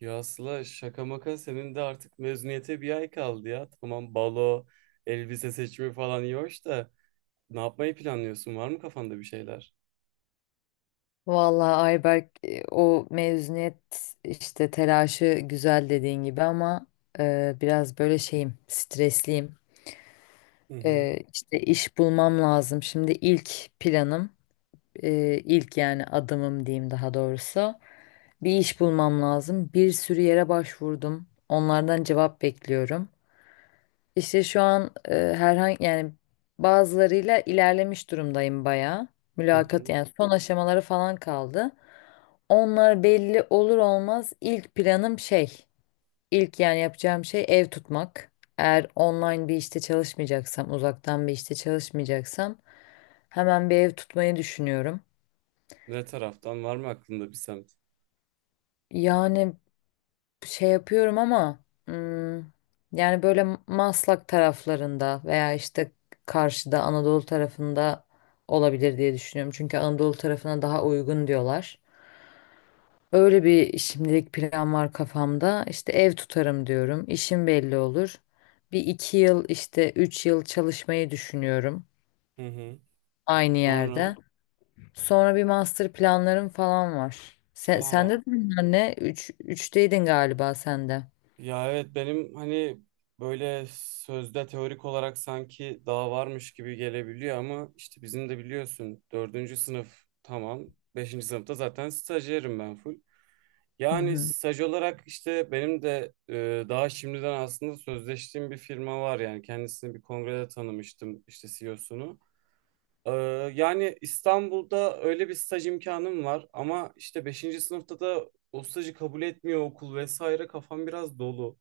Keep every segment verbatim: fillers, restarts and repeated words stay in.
Ya Sıla şaka maka senin de artık mezuniyete bir ay kaldı ya. Tamam, balo, elbise seçimi falan iyi hoş da ne yapmayı planlıyorsun? Var mı kafanda bir şeyler? Vallahi Ayberk, e, o mezuniyet işte telaşı güzel dediğin gibi ama e, biraz böyle şeyim stresliyim. Hı hı. E, işte iş bulmam lazım. Şimdi ilk planım, e, ilk yani adımım diyeyim daha doğrusu bir iş bulmam lazım. Bir sürü yere başvurdum. Onlardan cevap bekliyorum. İşte şu an, e, herhangi yani bazılarıyla ilerlemiş durumdayım bayağı. Hı Mülakat hı. yani son aşamaları falan kaldı. Onlar belli olur olmaz ilk planım şey, ilk yani yapacağım şey ev tutmak. Eğer online bir işte çalışmayacaksam, uzaktan bir işte çalışmayacaksam hemen bir ev tutmayı düşünüyorum. Ne taraftan var mı aklında bir semt? Yani şey yapıyorum ama hmm, yani böyle Maslak taraflarında veya işte karşıda Anadolu tarafında olabilir diye düşünüyorum. Çünkü Anadolu tarafına daha uygun diyorlar. Öyle bir şimdilik plan var kafamda. İşte ev tutarım diyorum. İşim belli olur. Bir iki yıl işte üç yıl çalışmayı düşünüyorum Hı hı. aynı Sonra yerde. Sonra bir master planlarım falan var. Sen, aa, Sende de bunlar ne? Üç, üçteydin galiba sende. ya evet benim hani böyle sözde teorik olarak sanki daha varmış gibi gelebiliyor ama işte bizim de biliyorsun dördüncü sınıf tamam. Beşinci sınıfta zaten stajyerim ben full. Hı Yani hı. staj olarak işte benim de e, daha şimdiden aslında sözleştiğim bir firma var, yani kendisini bir kongrede tanımıştım işte C E O'sunu. Ee, yani İstanbul'da öyle bir staj imkanım var ama işte beşinci sınıfta da o stajı kabul etmiyor okul vesaire, kafam biraz dolu.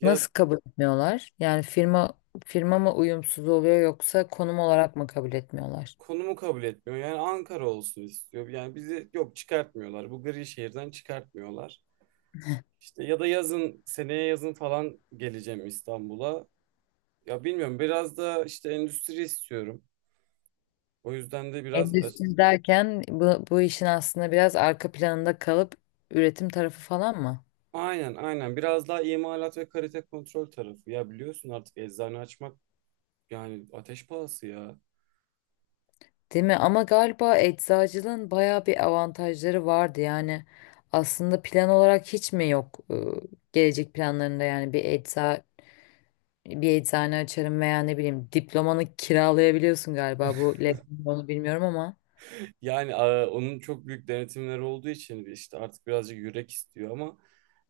Ya Nasıl kabul etmiyorlar? Yani firma firma mı uyumsuz oluyor yoksa konum olarak mı kabul etmiyorlar? konumu kabul etmiyor, yani Ankara olsun istiyor, yani bizi yok, çıkartmıyorlar, bu gri şehirden çıkartmıyorlar. İşte ya da yazın, seneye yazın falan geleceğim İstanbul'a. Ya bilmiyorum, biraz da işte endüstri istiyorum. O yüzden de biraz aç- Endüstri derken bu, bu işin aslında biraz arka planında kalıp üretim tarafı falan mı? aynen aynen biraz daha imalat ve kalite kontrol tarafı. Ya biliyorsun artık eczane açmak yani ateş pahası ya. Değil mi? Ama galiba eczacılığın bayağı bir avantajları vardı. Yani aslında plan olarak hiç mi yok, e, gelecek planlarında yani bir ecza bir eczane açarım veya ne bileyim diplomanı kiralayabiliyorsun galiba bu lab- onu bilmiyorum ama. Yani a, onun çok büyük denetimleri olduğu için işte artık birazcık yürek istiyor ama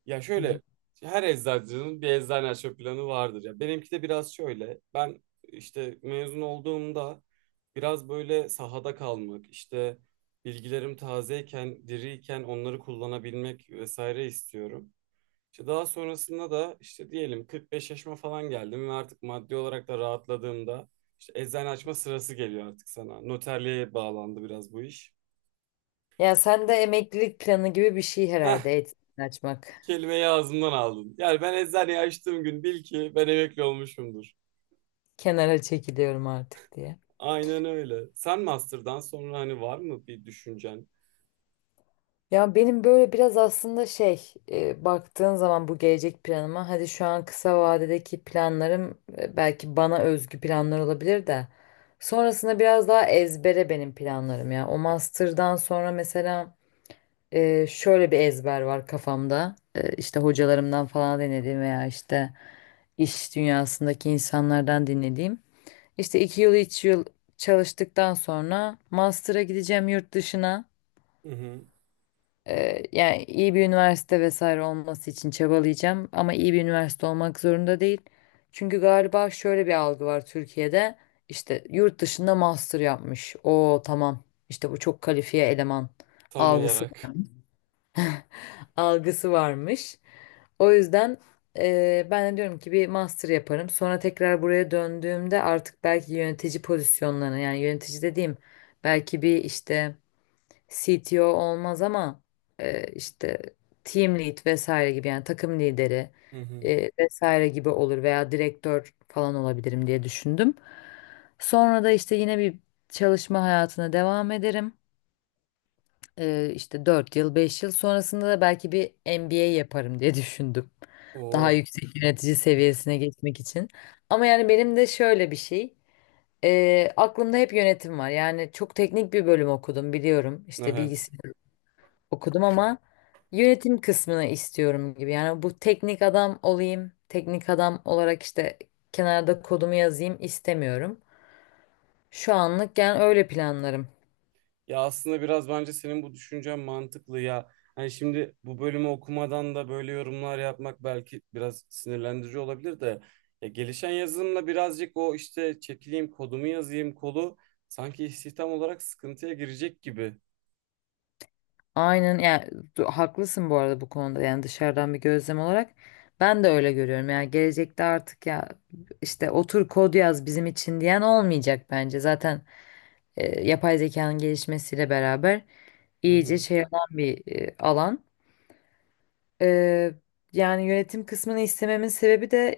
ya Hı. şöyle, her eczacının bir eczane açma planı vardır ya. Benimki de biraz şöyle. Ben işte mezun olduğumda biraz böyle sahada kalmak, işte bilgilerim tazeyken, diriyken onları kullanabilmek vesaire istiyorum. İşte daha sonrasında da işte diyelim kırk beş yaşıma falan geldim ve artık maddi olarak da rahatladığımda işte eczane açma sırası geliyor artık sana. Noterliğe bağlandı biraz bu iş. Ya sen de emeklilik planı gibi bir şey Heh, herhalde eğitim açmak. kelimeyi ağzımdan aldın. Yani ben eczaneyi açtığım gün bil ki ben emekli olmuşumdur. Kenara çekiliyorum artık diye. Aynen öyle. Sen master'dan sonra hani var mı bir düşüncen? Ya benim böyle biraz aslında şey, e, baktığın zaman bu gelecek planıma hadi şu an kısa vadedeki planlarım, e, belki bana özgü planlar olabilir de sonrasında biraz daha ezbere benim planlarım ya. O master'dan sonra mesela, e, şöyle bir ezber var kafamda. E, işte hocalarımdan falan dinlediğim veya işte iş dünyasındaki insanlardan dinlediğim. İşte iki yıl üç yıl çalıştıktan sonra master'a gideceğim yurt dışına. Hı hı. Ee, yani iyi bir üniversite vesaire olması için çabalayacağım ama iyi bir üniversite olmak zorunda değil. Çünkü galiba şöyle bir algı var Türkiye'de. İşte yurt dışında master yapmış. O tamam. İşte bu çok kalifiye eleman Tam algısı olarak. algısı varmış. O yüzden, eee, ben de diyorum ki bir master yaparım. Sonra tekrar buraya döndüğümde artık belki yönetici pozisyonlarına yani yönetici dediğim belki bir işte C T O olmaz ama, eee, işte team lead vesaire gibi yani takım lideri, Hı hı. eee, vesaire gibi olur veya direktör falan olabilirim diye düşündüm. Sonra da işte yine bir çalışma hayatına devam ederim. Ee, işte dört yıl beş yıl sonrasında da belki bir M B A yaparım diye düşündüm. Daha Oo, yüksek yönetici seviyesine geçmek için. Ama yani benim de şöyle bir şey. ee, aklımda hep yönetim var. Yani çok teknik bir bölüm okudum biliyorum. İşte evet. bilgisayar okudum ama yönetim kısmını istiyorum gibi. Yani bu teknik adam olayım, teknik adam olarak işte kenarda kodumu yazayım istemiyorum. Şu anlık yani öyle planlarım. Ya aslında biraz bence senin bu düşüncen mantıklı ya. Hani şimdi bu bölümü okumadan da böyle yorumlar yapmak belki biraz sinirlendirici olabilir de ya, gelişen yazılımla birazcık o işte çekileyim kodumu yazayım kolu sanki istihdam olarak sıkıntıya girecek gibi. Aynen yani, du- haklısın bu arada bu konuda. Yani dışarıdan bir gözlem olarak ben de öyle görüyorum. Yani gelecekte artık ya işte otur kod yaz bizim için diyen olmayacak bence zaten, e, yapay zekanın gelişmesiyle beraber Hı iyice hı. şey olan bir e, alan. E, Yani yönetim kısmını istememin sebebi de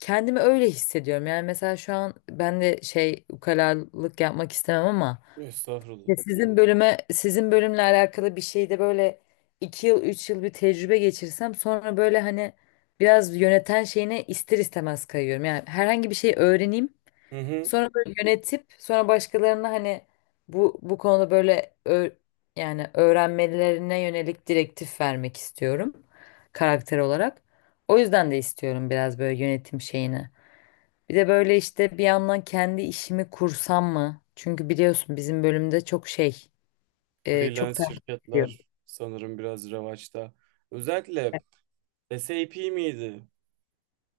kendimi öyle hissediyorum. Yani mesela şu an ben de şey ukalalık yapmak istemem ama Estağfurullah. ya, Sizin bölüme, sizin bölümle alakalı bir şeyde böyle iki yıl, üç yıl bir tecrübe geçirsem sonra böyle hani biraz yöneten şeyine ister istemez kayıyorum. Yani herhangi bir şey öğreneyim, Hı hı. sonra böyle yönetip sonra başkalarına hani bu bu konuda böyle ö- yani öğrenmelerine yönelik direktif vermek istiyorum karakter olarak. O yüzden de istiyorum biraz böyle yönetim şeyini. Bir de böyle işte bir yandan kendi işimi kursam mı? Çünkü biliyorsun bizim bölümde çok şey, e, çok Freelance takip ediyor. şirketler sanırım biraz revaçta. Özellikle SAP miydi?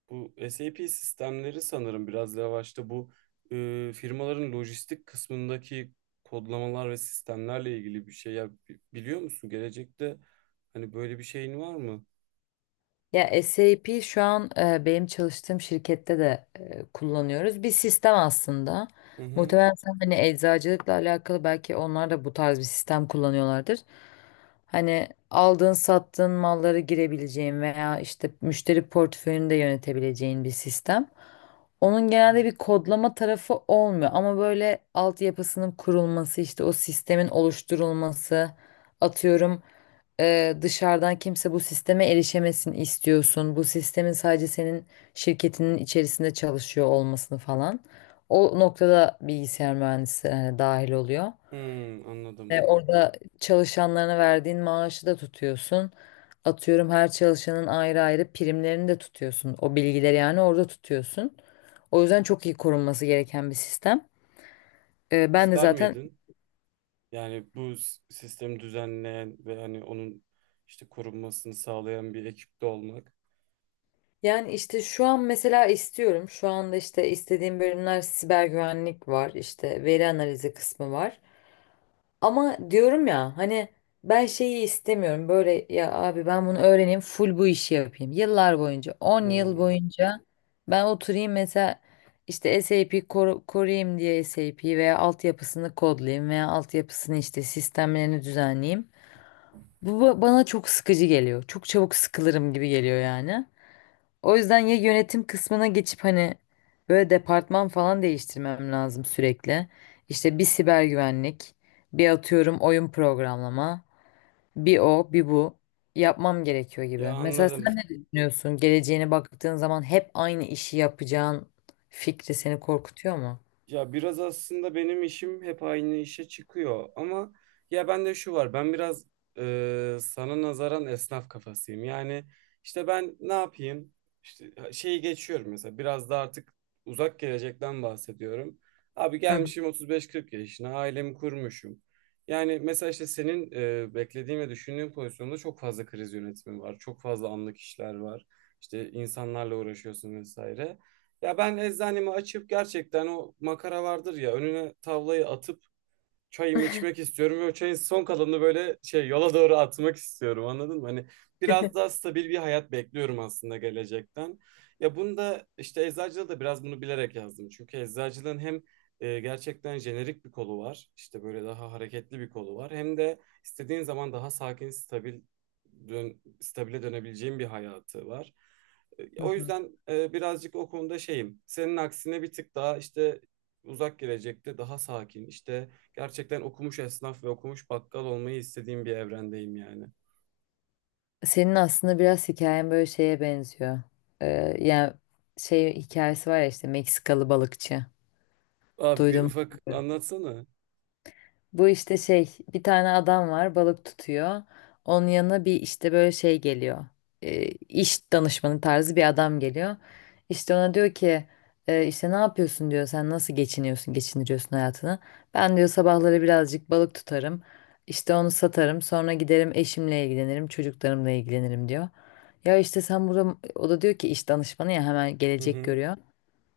Bu SAP sistemleri sanırım biraz revaçta, bu e, firmaların lojistik kısmındaki kodlamalar ve sistemlerle ilgili bir şey. Ya, bi- biliyor musun, gelecekte hani böyle bir şeyin var mı? Ya SAP şu an, e, benim çalıştığım şirkette de, e, kullanıyoruz. Bir sistem aslında. Hı hı. Muhtemelen sen hani eczacılıkla alakalı belki onlar da bu tarz bir sistem kullanıyorlardır. Hani aldığın sattığın malları girebileceğin veya işte müşteri portföyünü de yönetebileceğin bir sistem. Onun genelde bir kodlama tarafı olmuyor ama böyle altyapısının kurulması işte o sistemin oluşturulması atıyorum. E, dışarıdan kimse bu sisteme erişemesin istiyorsun. Bu sistemin sadece senin şirketinin içerisinde çalışıyor olmasını falan. O noktada bilgisayar mühendisleri hani dahil oluyor. Hmm, anladım. Ve orada çalışanlarına verdiğin maaşı da tutuyorsun. Atıyorum her çalışanın ayrı ayrı primlerini de tutuyorsun. O bilgileri yani orada tutuyorsun. O yüzden çok iyi korunması gereken bir sistem. E, ben de İster zaten. miydin? Yani bu s- sistemi düzenleyen ve hani onun işte korunmasını sağlayan bir ekipte olmak. Yani işte şu an mesela istiyorum. Şu anda işte istediğim bölümler siber güvenlik var, işte veri analizi kısmı var. Ama diyorum ya hani ben şeyi istemiyorum. Böyle ya abi ben bunu öğreneyim, full bu işi yapayım. Yıllar boyunca, on yıl Hmm. boyunca ben oturayım mesela işte SAP koru- koruyayım diye SAP veya altyapısını kodlayayım veya altyapısını işte sistemlerini düzenleyeyim. Bu ba- bana çok sıkıcı geliyor. Çok çabuk sıkılırım gibi geliyor yani. O yüzden ya yönetim kısmına geçip hani böyle departman falan değiştirmem lazım sürekli. İşte bir siber güvenlik, bir atıyorum oyun programlama, bir o, bir bu yapmam gerekiyor Ya, gibi. Mesela anladım. sen ne düşünüyorsun? Geleceğine baktığın zaman hep aynı işi yapacağın fikri seni korkutuyor mu? Ya biraz aslında benim işim hep aynı işe çıkıyor ama ya bende şu var, ben biraz e, sana nazaran esnaf kafasıyım. Yani işte ben ne yapayım, işte şeyi geçiyorum, mesela biraz da artık uzak gelecekten bahsediyorum. Abi Hı gelmişim otuz beş kırk yaşına, ailemi kurmuşum. Yani mesela işte senin e, beklediğin ve düşündüğün pozisyonda çok fazla kriz yönetimi var. Çok fazla anlık işler var. İşte insanlarla uğraşıyorsun vesaire. Ya ben eczanemi açıp gerçekten o makara vardır ya, önüne tavlayı atıp çayımı içmek istiyorum ve o çayın son kalanını böyle şey yola doğru atmak istiyorum, anladın mı? Hani hı. biraz daha stabil bir hayat bekliyorum aslında gelecekten. Ya bunu da işte eczacılığa da biraz bunu bilerek yazdım. Çünkü eczacılığın hem e, gerçekten jenerik bir kolu var. İşte böyle daha hareketli bir kolu var. Hem de istediğin zaman daha sakin, stabil dön, stabile dönebileceğin bir hayatı var. E, O hı. yüzden e, birazcık o konuda şeyim. Senin aksine bir tık daha işte uzak gelecekte daha sakin, işte gerçekten okumuş esnaf ve okumuş bakkal olmayı istediğim bir evrendeyim yani. Senin aslında biraz hikayen böyle şeye benziyor. Ee, Yani şey hikayesi var ya işte Meksikalı balıkçı. Abi bir Duydum. ufak anlatsana. Bu işte şey bir tane adam var balık tutuyor. Onun yanına bir işte böyle şey geliyor. E, iş danışmanı tarzı bir adam geliyor. İşte ona diyor ki, e, işte ne yapıyorsun diyor sen nasıl geçiniyorsun geçindiriyorsun hayatını. Ben diyor sabahları birazcık balık tutarım. İşte onu satarım sonra giderim eşimle ilgilenirim çocuklarımla ilgilenirim diyor. Ya işte sen burada o da diyor ki iş danışmanı ya hemen Hı gelecek hı. görüyor.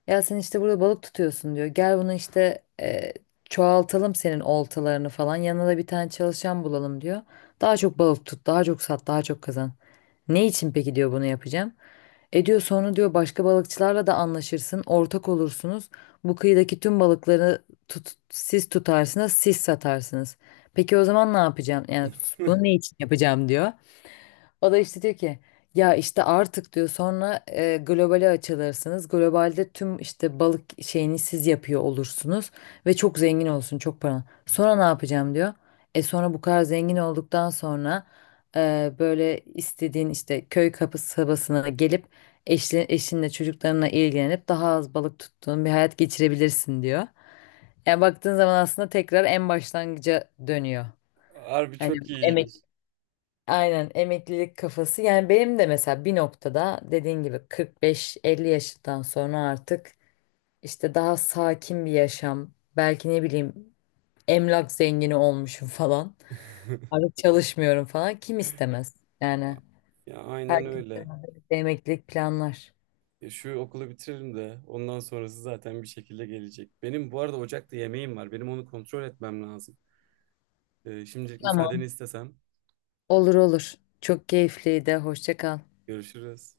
Ya sen işte burada balık tutuyorsun diyor. Gel bunu işte, e, çoğaltalım senin oltalarını falan. Yanına da bir tane çalışan bulalım diyor. Daha çok balık tut, daha çok sat, daha çok kazan. Ne için peki diyor bunu yapacağım. E diyor sonra diyor başka balıkçılarla da anlaşırsın, ortak olursunuz. Bu kıyıdaki tüm balıkları tut, siz tutarsınız, siz satarsınız. Peki o zaman ne yapacağım? Yani bunu ne için yapacağım diyor. O da işte diyor ki ya işte artık diyor sonra, e, globale açılırsınız. Globalde tüm işte balık şeyini siz yapıyor olursunuz ve çok zengin olsun çok para. Sonra ne yapacağım diyor. E sonra bu kadar zengin olduktan sonra, e, böyle istediğin işte köy kapısı sabasına gelip eşli, eşinle çocuklarına ilgilenip daha az balık tuttuğun bir hayat geçirebilirsin diyor. Yani baktığın zaman aslında tekrar en başlangıca dönüyor. Harbi Hani. çok iyiymiş. Aynen, emeklilik kafası. Yani benim de mesela bir noktada dediğin gibi kırk beş elli yaşından sonra artık işte daha sakin bir yaşam, belki ne bileyim emlak zengini olmuşum falan. Artık çalışmıyorum falan. Kim istemez? Yani Ya aynen herkes öyle. de emeklilik planlar. Ya şu okulu bitiririm de ondan sonrası zaten bir şekilde gelecek. Benim bu arada ocakta yemeğim var. Benim onu kontrol etmem lazım. Ee, şimdilik müsaadeni Tamam. istesem. Olur olur. Çok keyifliydi. Hoşça kal. Görüşürüz.